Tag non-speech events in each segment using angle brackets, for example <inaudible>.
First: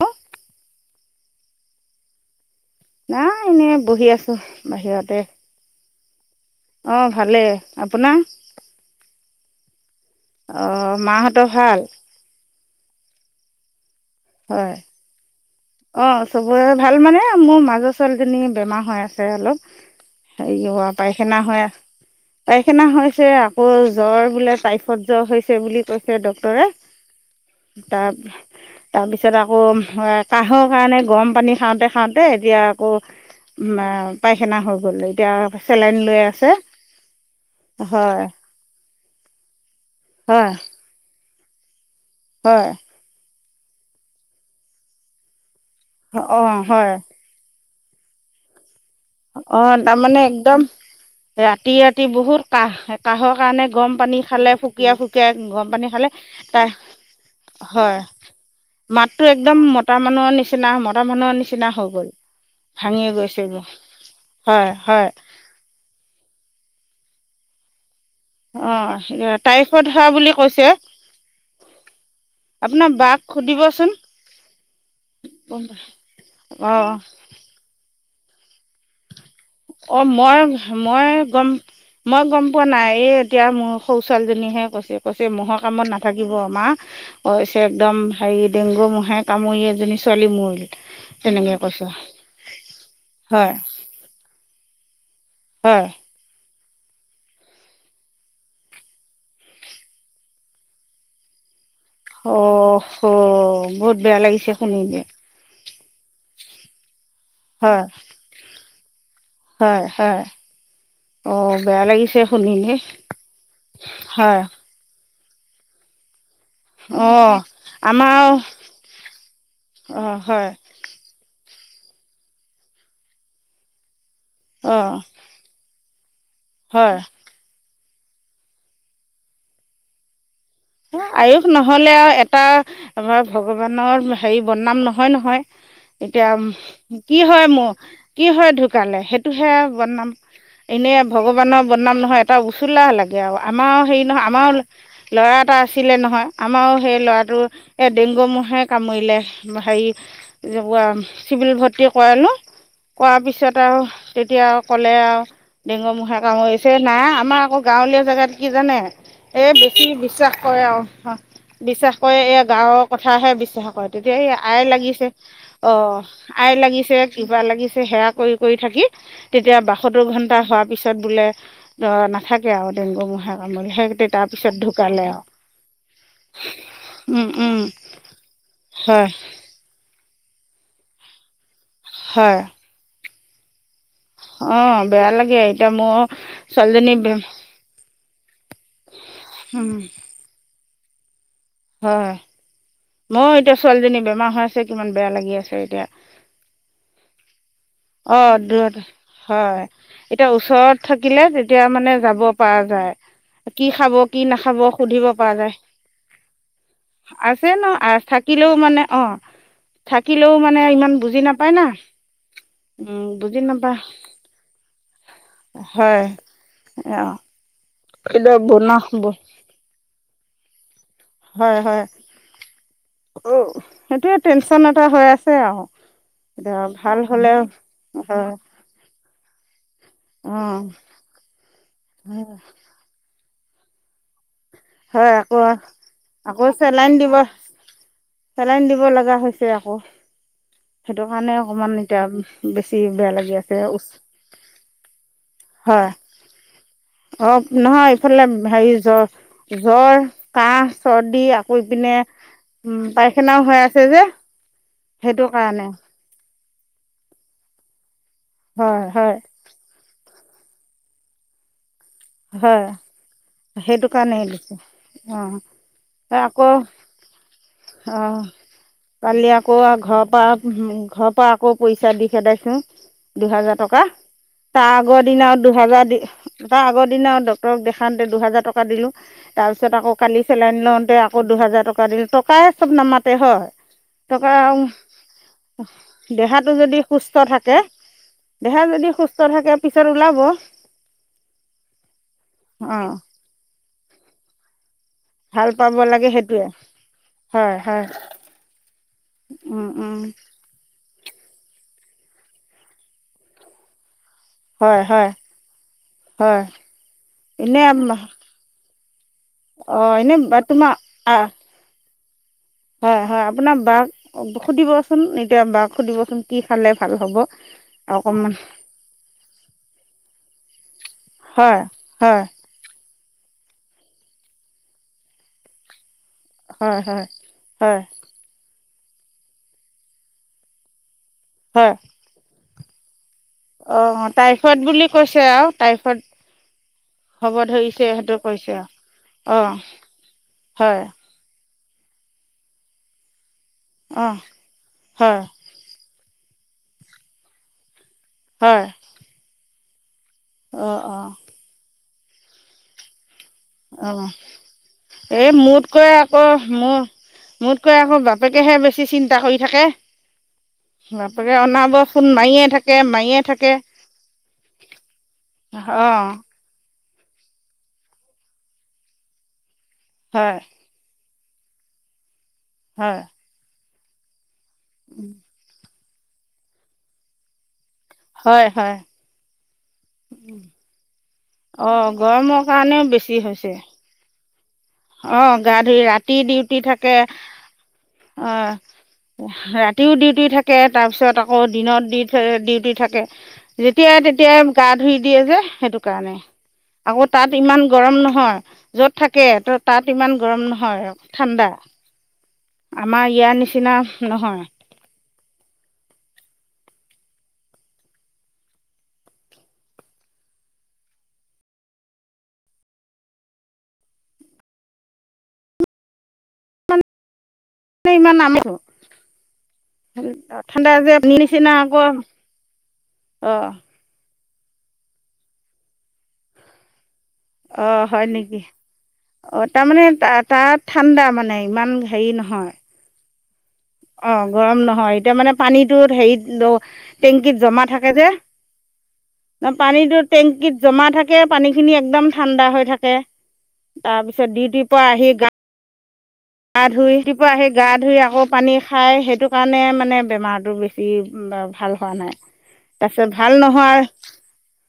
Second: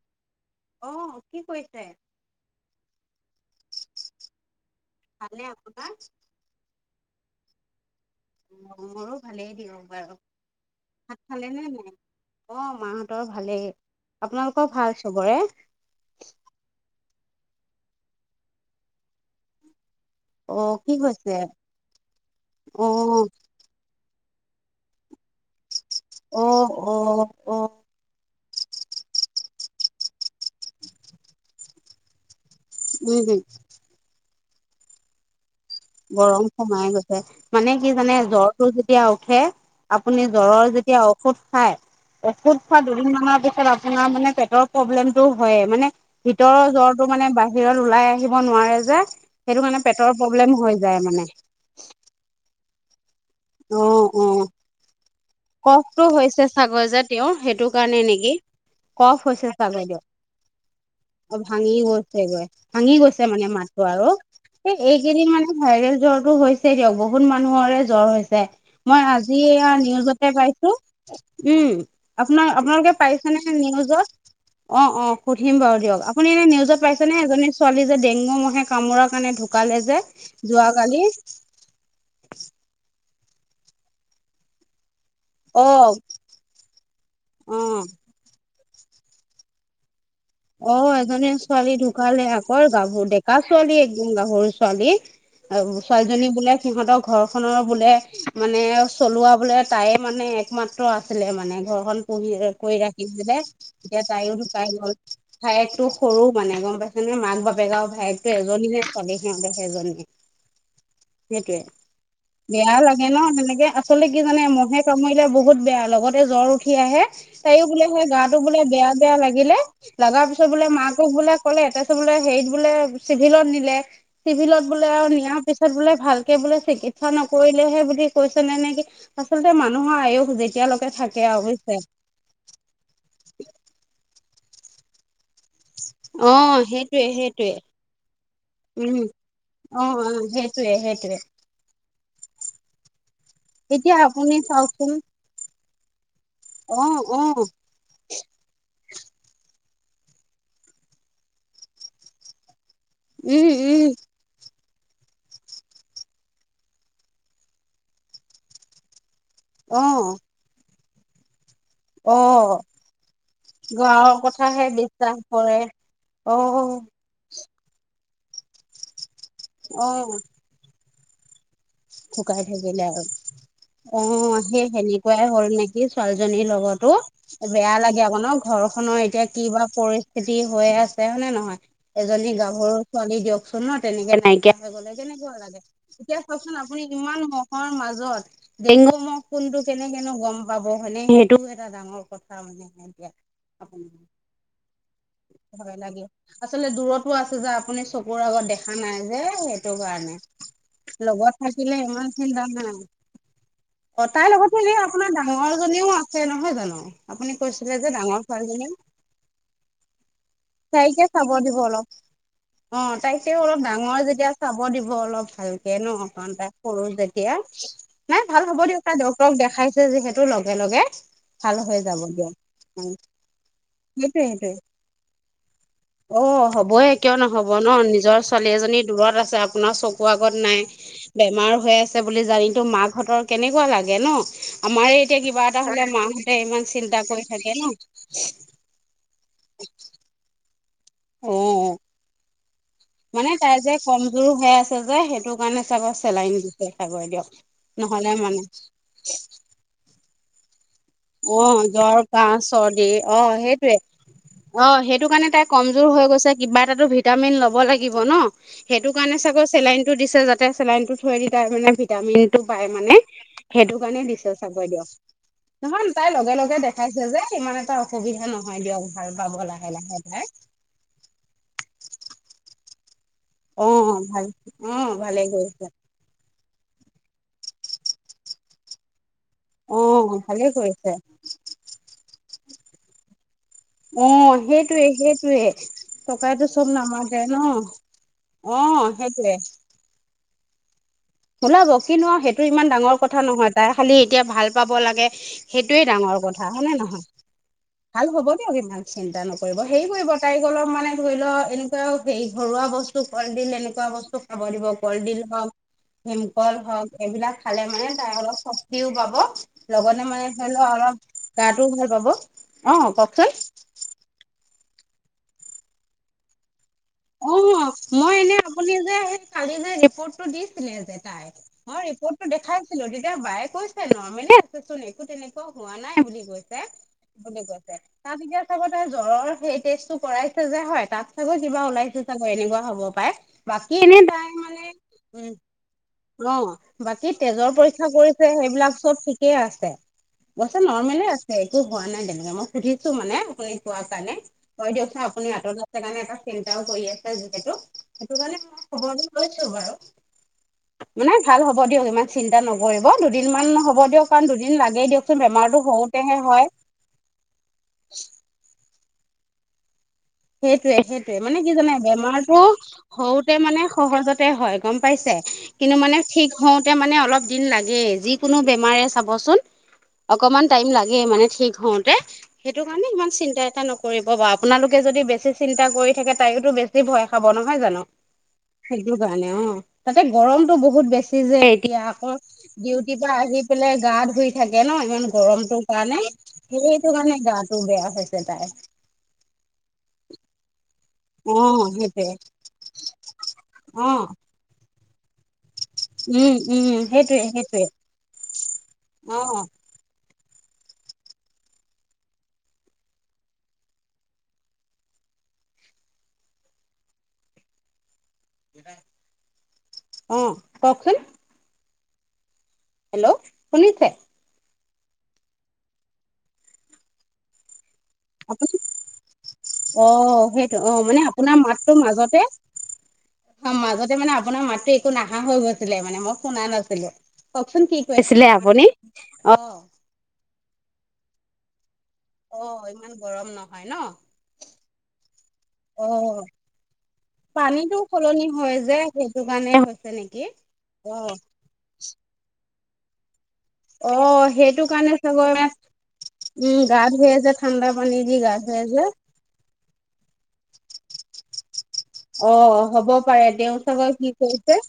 হ। অ কি কৰিছে। নাই এনেই বহি আছো। ভালেনে আপোনাৰ। অ ভালে। মোৰো ভালেই দিওঁ বাৰু। অ ভাত খালে মাহঁতৰ নে ভাল। নাই? অ মাহঁতৰ ভালেই আপোনালোকৰ ভাল চবৰে। অ চবৰে ভাল মানে মোৰ মাজৰ ছোৱালীজনী বেমাৰ হৈ আছে অলপ। হেৰি অ', হ কি হৈছে? পায়খানা হৈ আ পায়খানা অ', হৈছে আকৌ জ্বৰ। বোলে তাইফত জৰ হৈছে বুলি কৈছে অ', ডক্টৰে অ', অ', তাৰ। তাৰ পিছত আকৌ কাহৰ কাৰণে গৰম পানী খাওঁতে খাওঁতে। এতিয়া আকৌ উম, পায়খানা হৈ গ'ল এতিয়া। চেলাইন লৈ গৰম আছে সোমাই গৈছে মানে কি জানে হয় জ্বৰটো যেতিয়া উঠে। আপুনি হয় জ্বৰৰ যেতিয়া ঔষধ খাই ঔষধ হয় খোৱা দুদিন মানৰ পিছত। আপোনাৰ মানে পেটৰ প্ৰব্লেমতটো হয়ে মানে অঁ ভিতৰৰ হয় জ্বৰটো মানে বাঢ়ে। ভিৰত ওলাই আহিব নোৱাৰে যে। সেইটো অ মানে পেটৰ তাৰমানে প্ৰব্লেম একদম। হৈ যায় মানে। ৰাতি- ৰাতি বহুত কাহ কাহৰ কাৰণে গৰম অ', পানী অ'। খালে হোকিয় ফুক। যায় গৰম পানী কফটো খালে হৈছে তাৰ চাগৈ যে তেওঁৰ সেইটো হয়। কাৰণে নেকি কফ মাততো হৈছে একদম চাগৈ মতা দিয়ক মানুহৰ নিচিনা মতা অ মানুহৰ ভাঙি নিচিনা হৈ গ'ল গৈছেগৈ ভাঙি গৈছে মানে এইবোৰ। মাতটো আৰু স এইকেইদিন মানে ভাইৰেল জ্বৰো হৈছে দিয়ক বহুত মানুহৰে। জ্বৰ হৈছে অ মই আজি টাইফইড হোৱা বুলি নিউজত। কৈছে পাইছো উম আপোনাৰ আপোনালোকে বাক পাইছেনে সুধিবচোন নিউজত। অ অ সুধিম বাৰু দিয়ক আপুনি এনে অ নিউজত পাইছেনেে এজনী ছোৱালী যে ডেংগো মহে কামোৰা। অ মই মই গম মই গম পোৱা নাই এই। এতিয়া মোৰ সৰু ছোৱালীজনীহে কৈছিল। কৈছে মৰ অ কামত নাথাকিব আমাৰ অ একদম হেৰিত। ডেংগু মহে কামুৰি এজনী। ছোৱালী মৰিল অ এজনী তেনেকে ছোৱালী কৈছে ঢুকালে আকৌ গাভৰু ডেকা হয় ছোৱালী একদম গাভৰুছোৱালী। আৰু হয় ছোৱালীজনী বোলে সিহঁতৰ ঘৰখনৰ বোলে, মানে চলোৱা বোলে, তাইয়ে মানে একমাত্ৰ আছিলে মানে। ঘৰখন পুহি অ' কৰি হ' ৰাখিছিলে বহুত এতিয়া বেয়া তাইয়ো লাগিছে শুনি ঢুকাই যে গ'ল। ভাইয়েকটো সৰু মানে গম পাই মানে মাক-বাপেক হয় আৰু ভাইকয়েতো এজনী হে ছোৱালী সিহঁতেৰ হয় সেইজনী হয় অ' সেইটোৱেই। বেয়া লাগিছে শুনি বেয়া দেই লাগে ন তেনেকে, আচলতে কি হয় জানে মহে কামুৰিলে বহুত বেয়া, লগতে জ্বৰ উঠি আহে, অ' তাইও বোলে সেই আমাৰ গাটো বোলে বেয়া-বেয়া লাগিলে অ' লগাৰ হয় পিছত বোলে মাকক বোলে কলে, তাৰপিছত বোলে, হেৰিত বোলে চিভিলত নিলে। চিভিলত বোলে অ' আৰু নিয়াৰ পিছত বোলে ভালকে বোলে হয় চিকিৎসা নকৰিলেহে বোলে। কৈছে নে-নে কি আচলতে মানুহৰ আয়ুস বেছি এ আয়ুস নহলে আৰু এটা আমাৰ ভগৱানৰ হেৰি বদনাম নহয়-নহয়। হয় । অ এতিয়া সেইটোয়ে কি হয় সেইটোয়ে মোৰ কি হয় উম ঢুকালে সেইটোহে অ অ বদনাম সেইটোয়ে এনেই সেইটোয়ে ভগৱানৰ বদনাম নহয়। এটা লাগে আৰু আমাৰো এতিয়া হেৰি নহয়, আপুনি আমাৰো চাওকচোন ল'ৰা এটা আছিলে নহয়। আমাৰো অ সেই অ ল'ৰাটোৰ এ ডেংগু মহে কামুৰিলে । হেৰি <unintelligible> চিভিল ভৰ্তি কৰালো কৰোৱাৰ উম পিছত আৰু তেতিয়া আও কলে আৰু ডেঙগু মহে কামুৰিছে, নাই আমাৰ আকৌ গাঁৱলীয়া জেগাত কি জানে? এই বেছি উম বিশ্বাস কৰে আৰু বিশ্বাস অ কৰে, এই অ গাঁৱৰ কথাহে বিশ্বাস কৰে, তেতিয়া গাঁৱৰ এই আই কথাহে লাগিছে বিশ্বাস কৰে অ অ আই লাগিছে, কিবা লাগিছে সেৱা কৰি-কৰি থাকি তেতিয়া অ বাসত্তৰ ঘন্টা হোৱাৰ পিছত বোলে ঢুকাই নাথাকে আৰু থাকিলে ডেংগু মহে কামুৰিলে অ সেই তাৰ পিছত ঢুকালে আৰু। সেনেকুৱাই নেকি ছোৱালীজনীৰ লগতো উম উম বেয়া লাগে আক ন, ঘৰখনৰ হয় এতিয়া কিবা পৰি স্থিতি হৈ আছে হয় নে নহয় এজনী হয় গাভৰুছোৱালী দিয়কচোন ন তেনেকে নাইকিয়া হৈ অঁ গলে বেয়া কেনেকুৱা লাগে মোৰ এতিয়া চাওকচোন আপু আপুনি ছোৱালীজনী ইমান মহৰ মাজত ডেংগু মহ কোনটো কেনেকেনো গম পাব হয়নে? এটা ডাঙৰ হয় কথা মানে এতিয়া মই এতিয়া ছোৱালীজনী আপোনাৰ বেমাৰ হৈ আছে কিমান বেয়া লাগি আছে ভয় এতিয়া লাগে। আচলতে দূৰতো আছে যে আপুনি চকুৰ অ আগত দেখা দূৰত নাই যে হয় সেইটো কাৰণে। এতিয়া ওচৰত থাকিলে লগত এতিয়া মানে ইমান যাব চিন্তা পৰা নাই। যায়। কি খাব, অ কি তাইৰ লগতো নাখাব, এনে সুধিব আপোনাৰ পৰা ডাঙৰ যায়। জনীও আছে নহয় জানো? আপুনি আছে ন কৈছিলে যে আহ ডাঙৰ থাকিলেও ছোৱালীজনী মানে অঁ থাকিলেও মানে ইমান তাইকে বুজি চাব নাপায় দিব না। অলপ। অ উম বুজি তাইকেও অলপ নাপায় ডাঙৰ যেতিয়া চাব দিব অলপ ভালকে ন। হয় <inaudible> তাই সৰু অঁ যেতিয়া, নাই এতিয়া ভাল হ'ব বনাহ দিয়ক তাই ডক্তৰক দেখাইছে যিহেতু লগে-লগে। হয়-হয় অ সেইটোয়ে সেইটোৱে সেইটোৱে। টেনচন এটা হৈ আছে আওঁ অ হবয়ে কিয় নহব ন, নিজৰ হয় ছোৱালী এজনী দূৰত আছে আপোনাৰ চক চকুৰ আগত অঁ নাই, বেমাৰ হৈ আছে বুলি জানিটো মাকহঁতৰ কেনেকুৱা লাগে ন। আমাৰে হয় এতিয়া আকৌ কিবা এটা হলে মাহঁতে আকৌ ইমান চেলাইন চিন্তা দিব কৰি থাকে ন। <inaudible> চেলাইন দিব লগা হৈছে আকৌ সেইটো অ কাৰণে অকনমান এতিয়া বেছি বেয়া লাগি মানে আছে তাই যে কমজোৰ হৈ আছে যে সেইটো কাৰণে চাব হয় চেলাইন দিছে। চাগৈ দিয়ক অ নহয় নহ'লে ইফালে মানে হেৰি জ্ব <unintelligible> জ্বৰ, কাঁহ চৰ্দি অ আকৌ ইপিনে জ্বৰ কাহ উম চৰ্দি অ পায়খানাও হৈ সেইটোৱে আছে যে। অ সেইটো কাৰণে তাই কমজোৰ হৈ গৈছে। কিবা এটা ভিটামিন ল'ব লাগিব ন, হয় সেইটো হয় কাৰণে চাগৈ চেলাইনটো দিছে যাতে তাতে চেলাইনটো থৈ দি তাৰ মানে ভিটামিন টো হয় পাই মানে। সেইটো কাৰণে দিছে চাব দিয়ক। অ নহয় তাই আকৌ লগে-লগে দেখাইছে যে ইমান এটা অ অসুবিধা নহয় দিয়ক, ভাল কালি পাব আকৌ লাহে-লাহে ঘৰৰ তাই। পৰা ঘৰৰ পৰা আকৌ পইচা দি খেদাইছো। দুহেজাৰ অ টকা ভাল তাৰ অ আগৰ ভালে দিন কৰিছে দুহেজাৰ দি তাৰ আগৰ দিনা আৰু ডাক্তৰক দেখাতে দুহাজাৰ টকা দিলো তাৰপিছত অ আকৌ কালি ভালে চেলাইন কৰিছে লওঁতে আকৌ দুহেজাৰ টকা দিলোঁ টকাই চব নামাতে হয়। অ থকা সেইটোৱে সেইটোৱে টকাইতো দেহাটো চব যদি নামাতে সুস্থ ন থাকে। অ দেহা যদি সুস্থ সেইটোৱে থাকে পিছত ওলাব। ওলাব কিনো সেইটো ইমান অঁ ডাঙৰ কথা নহয় তাই খালি এতিয়া ভাল পাব লাগে। ভাল পাব সেইটোৱে লাগে ডাঙৰ সেইটোৱে কথা হয়নে নহয় হয় হয় ভাল হ'ব দিয়ক ইমান চিন্তা নকৰিব উম, হেৰি উম, কৰিব তাইক অলপ মানে ধৰি লওক এনেকুৱাও হেৰি ঘৰুৱা বস্তু কলডিল এনেকুৱা বস্তু খাব দিব হয় হয় কলডিল হওক ম হয় হক এইবিলাক খালে এনেই মানে তাই অলপ শক্তিও পাব অঁ লগতে মানে এনেই ধৰি লও তোমাৰ অলপ আহ গাটোও ভাল পাব অ হয় হয় কওকচোন আপোনাৰ বাক সুধিবচোন এতিয়া বাক সুধিবচোন কি খালে? ভাল হ'ব অ মই অকণমান এনে আপুনি যে স কালি যে ৰিপৰ্টটো দিছিলে যে তাই হয় মই হয় ৰিপৰ্টটো দেখাইছিলো তেতিয়া বায়ে কৈছে নৰ্মেল আচোন একো তেনেকুৱা হোৱা নাই নাই বুলি কৈছে হয় হয় বুলি হয় কৈছে <unintelligible> চ ত জ্বৰৰ সেই টেষ্টটো কৰাইছে যে হয় তাত চাগৈ কিবা হয় ওলাইছে চাগৈ এনেকুৱা হ'ব পাই অ টাইফয়ড বুলি কৈছে আওঁ টাইফয়ড। অ বাকী তেজৰ পৰীক্ষা কৰিছে কৈছে সেইবিলাক চব ঠিকেই অ আছে। বছে হয় নৰমেলি আছে। একো হোৱা নাই তেনেকে মই সুধিছো মানে আপুনি কোৱাৰ অ কাৰণে কই দিয়কচোন হয় আপুনি আঁতৰত আছে কাৰণে এটা চিন্তাও কৰি আছে যিহেতু সেইটো কাৰণে হয় ম খবৰ লৈছো বাৰু অ অ মানে ভাল হ'ব দিয়ক ইমান চিন্তা নকৰিব। দুদিনমান হ'ব অ দিয়ক কাৰণ দুদিন লাগেই দিয়কচোন এই বেমাৰতটো মোতকৈ হওঁতেহে আকৌ হয়। মোৰ মোতকৈ আকৌ বাপেকেহে বেছি চিন্তা কৰি থাকে। সেইটোয়ে সেইটোয়ে বাপেকে মানে কি জানে অনাবৰ ফোন বেমাৰতটো মাৰিয়ে থাকে মাৰিয়ে সওঁতে থাকে মানে সহজতে হয় গম পাইছে। অ কিন্তু মানে ঠিক হওঁতে মানে। দিন লাগেই, যিকোনো বেমাৰে চাব চুন। হয় অকণমান টাইম। ঠিক হওঁতে সেইটো কাৰণে হয় ইমান চিন্তা এটা নকৰিব বাৰু আপোনালোকে যদি বেছি চিন্তা কৰি। থাকে তাইতো বেছি ভয় খাব নহয় জানো, হয় হয় সেইটো কাৰণে অ তাতে গৰমতটো বহুত বেছি যে অ এতিয়া আকৌ গৰমৰ কাৰণেও ডিউটিৰ বেছি পৰা আহি হৈছে পেলাই গা ধুই থাকে ন ইমান অ গা গৰমটো ধুই কাৰণে ৰাতি ডিউটি থাকে সেইটো কাৰণে গাটো বেয়া হৈছে অ তাই ৰাতিও ডিউটি থাকে। তাৰপিছত অ আকৌ দিনত দি সেইটোৱে ডিউটি থাকে অ যেতিয়াই তেতিয়াই গা ধুই দিয়ে যে। সেইটো কাৰণে উম উম আকৌ সেইটোৱে তাত সেইটোৱে ইমান গৰম নহয় য'ত অ থাকে ত'ত। ইমান গৰম নহয় ঠাণ্ডা আমাৰ ইয়াৰ নিচিনা নহয়। অঁ কওঁকচোন। হেল্ল' শুনিছে। ইমান নামাৰো অঁ সেইটো অঁ মানে আপোনাৰ নিচিনা মাতটোৰ আকৌ মাজতে, অঁ মাজতে মানে আপোনাৰ মাততো একো নাহা হৈ গৈছিলে মানে মই শুনা নাছিলো। কওকচোন কি অঁ হয় কৈছিলে নেকি আপুনি অ অঁ তাৰমানে তাত ঠাণ্ডা মানে ইমান হেৰি অ নহয়। ইমান গৰম নহয় ন অঁ গৰম নহয় এতিয়া মানে। অ পানীতোত হেৰিত টেংকিত জমা পানীটো থাকে যে সলনি হয় যে সেইটো কাৰণে ন হৈছে পানীতটো নেকি টেংক ত জমা অ থাকে পানী খিনি একদম ঠাণ্ডা হৈ থাকে। অ তাৰ পিছত সেইটো ডিউটিৰ পৰা কাৰণে আহি চাগৈ গা উম গা ধুই ধুৱে যে ৰাতিপুৱা সেই গা ঠাণ্ডা পানী ধুই দি আকৌ গা পানী ধুৱে যে খায় সেইটো কাৰণে মানে বেমাৰটো বেছি। ভাল হোৱা নাই অঁ হ'ব তাৰপিছত পাৰে ভাল তেওঁ নোহোৱা চাগে কি কৰিছে?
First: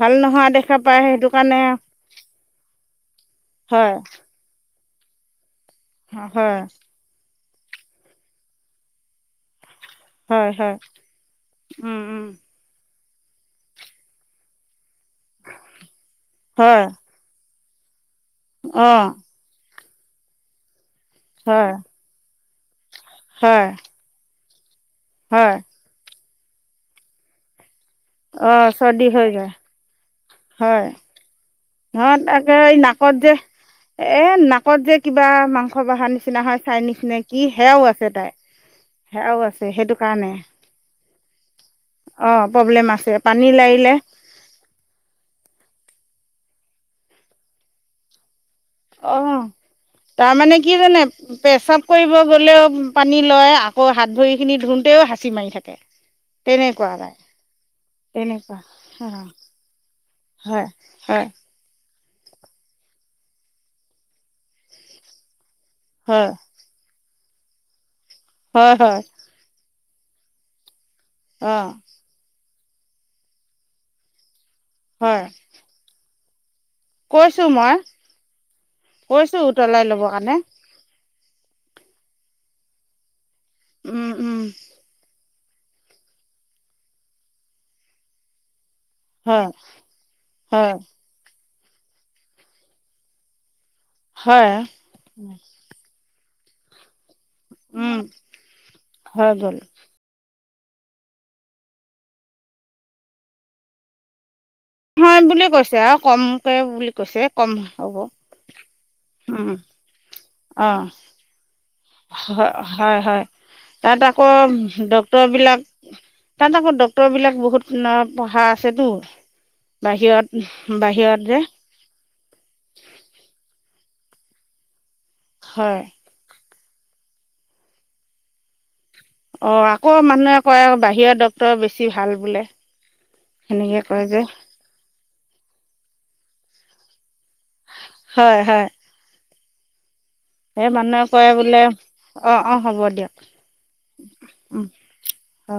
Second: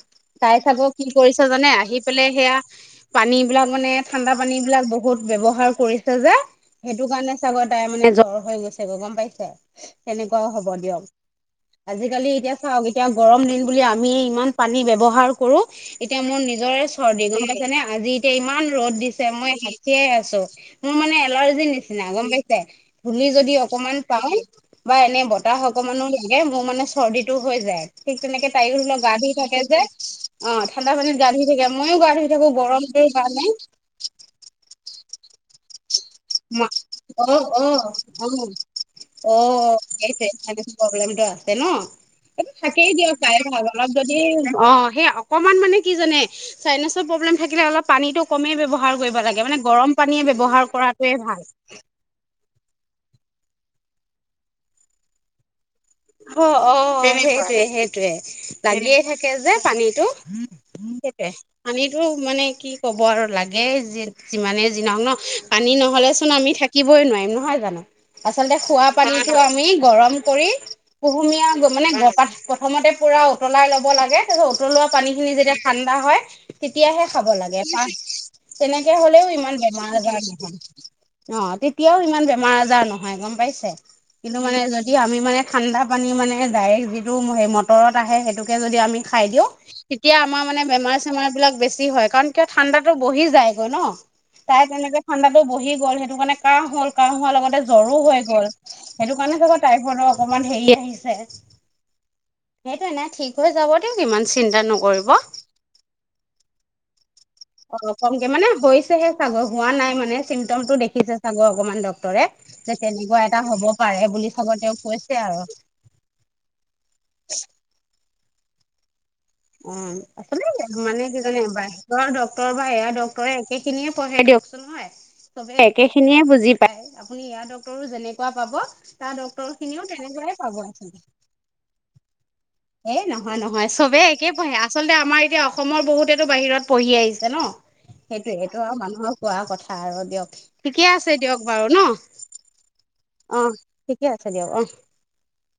ভাল নোহোৱা চাই দেখা থাকো পায় কি সেইটো কৰিছ কাৰণে জানে আহি পেলাই সেয়া পানী বিলাক মানে হয় ঠাণ্ডা পানী বিলাক বহুত বহুত ব্যবহাৰ কৰিছে যে হয় সেইটো কাৰণে চাগৈ তাই মানে জ্বৰ হৈ গৈছে গৈ গম পাইছে। সেনেকুৱাওঁ হয় হ'ব হয় দিয়ক উম উম আজিকালি এতিয়া চাওক এতিয়া গৰম দিন বুলি আমি ইমান পানী ব্যৱহাৰ কৰো এতিয়া মোৰ হয় নিজৰে চৰ্দি গম জানে আজি এতিয়া ইমান ৰ'দ অঁ দিছে মই হাকিয়াই আছো মোৰ মানে এলাৰ্জি হয় নিচিনা গম পাইছে। ছে ধুলী যদি হয় অকমান পাওঁ বা এনে হয় বতাহ অকমানো লাগে মোৰ মানে চৰ্দি টো হৈ যায় ঠিক তেনেকে অঁ তাৰিখ ধৰি লওক চৰ্দি গা হৈ ধুই যায় থাকে যে। অ হয় ঠাণ্ডা পানীত গা ধুই থাকে মইও নহ গা ধুই থাকো তে এই গৰমটোৰ নাকত যে কাৰণে এ নাকত যে যে কিবা মাংস বাহান। না অঁহ ', - অঁহ ', - তাই অঁহ ', সেয়াও আছে সেইটো উম, কাৰণে ছাইনাছৰ প্ৰব্লেম। আছে ন অ' প্ৰব্লেম থাকেই আছে দিয়ক চাই পানী ভাল অলপ লাৰিলে যদি অহ ', সেই অকমান মানে কি জানে ছাইনাছৰ প্ৰব্লেম থাকিলে অলপ পানীটো কমেই ব্যৱহাৰ কৰিব লাগে মানে গৰম পানীয়ে ব্যৱহাৰ কৰাত প্ৰেচাব কৰিব গ'লেও পানী লয় আকৌ হাত ভৰি খিনি ধুতেও হাচি মাৰি থাকে। অহ ', - তেনেকুৱা অহ ', তাই সেইটয়ে- সেইটোৱে তেনেকুৱা লাগিয়ে অ' থাকে যে পানীতটো। হয় হয় পানীটো মানে কি কব আৰু লাগে যিমানে যি নহওক ন। পানী হয় নহ'লেচোন আমি থাকিবই নোৱাৰিম নহয় জানো। আচলতে হয় খোৱা হয় পানীতো আমি গৰম কৰি কুহুমীয়া অ' মানে প্ৰথমতে পুৰা উতলাই ল'ব লাগে তাৰত উতলোৱা হয় পানীখিনি যেতিয়া ঠাণ্ডা হয় তেতিয়াহে খাব কৈছোঁ লাগে প মই তেনেকে হ'লেও কৈছোঁ ইমান উতলাই বেমাৰ ল'বৰ আজাৰ কাৰণে নহয়। অঁহ ', তেতিয়াও ইমান বেমাৰ আজাৰ নহয় ।গম পাইছে উম উম কিন্তু মানে যদি আমি মানে ঠাণ্ডা পানী মানে ডাইৰেক্ট যিটো সেই মটৰত আহে সেইটোকে য আমি খাই হয় দিওঁ তেতিয়া আমাৰ মানে হয় বেমাৰ চেমাৰ বিলাক বেছি হয় কাৰণ কিয় ঠাণ্ডাটো বহি যায়। ন হয় তাই তেনেকে ঠাণ্ডাটো বহি গল সেইটো কাৰণে কাহ হল কাহ লগতে জ্বৰো উম হৈ গ'ল সেইটো হৈ কাৰণে চাগ গ'ল টাইফডক সেইটো এ ঠিক হৈ যাব দিয়ক। চিন্তা নকৰিব হয় বুলি কৈছে আৰু কমকে বুলি কৈছে কম অঁহ হ'ব ', কমক মানেহে মানে হৈছেহে । উম হোৱা নাই মানে চিমটমো অ' দেখিছে চাগে অকনমান। দৰে হয় যে হয় তেনেকুৱা এটা হব পাৰে বুলি চাব তেওঁ কৈ ডক্টৰে বিলাক তাত আকৌ ডক্তৰ বিলাক বহুত পঢ়া আছেতো। অ', বাহিৰত অকলে মানে বাহিৰত কি যে জানে বাহিৰৰ ডক্টৰ বা এয়া ডক্টৰে একে খিনিয়ে পঢ়ে দিয়কচোন হয়, চবে হয় একে খিনিয়ে বুজি আপুনি ইয়াৰ ডক্টৰো যেনেকুৱা পাব তাৰ ডক্তৰ অ', খিনিও আকৌ তেনেকুৱাই মানুহে পাব কয় আও আচলতে বাহিৰা ডক্টৰ বেছি ভাল বোলে। এ নহয় নহয় সেনেকে চবে কয় যে একে পঢ়ে, আচলতে আমাৰ এতিয়া অসমৰ বহুতে বাহিৰত পঢ়ি আহিছে নহ, সেইটোয়ে হয় এইটো হয় আও মানুহৰ কোৱা কথা আৰু দিয়ক। এই ঠিকে মানুহে আছে কয় দিয়ক বোলে বাৰু অ ন, অ হ'ব দিয়ক অ' ঠিকে আছে দিয়ক অহ'। অ'।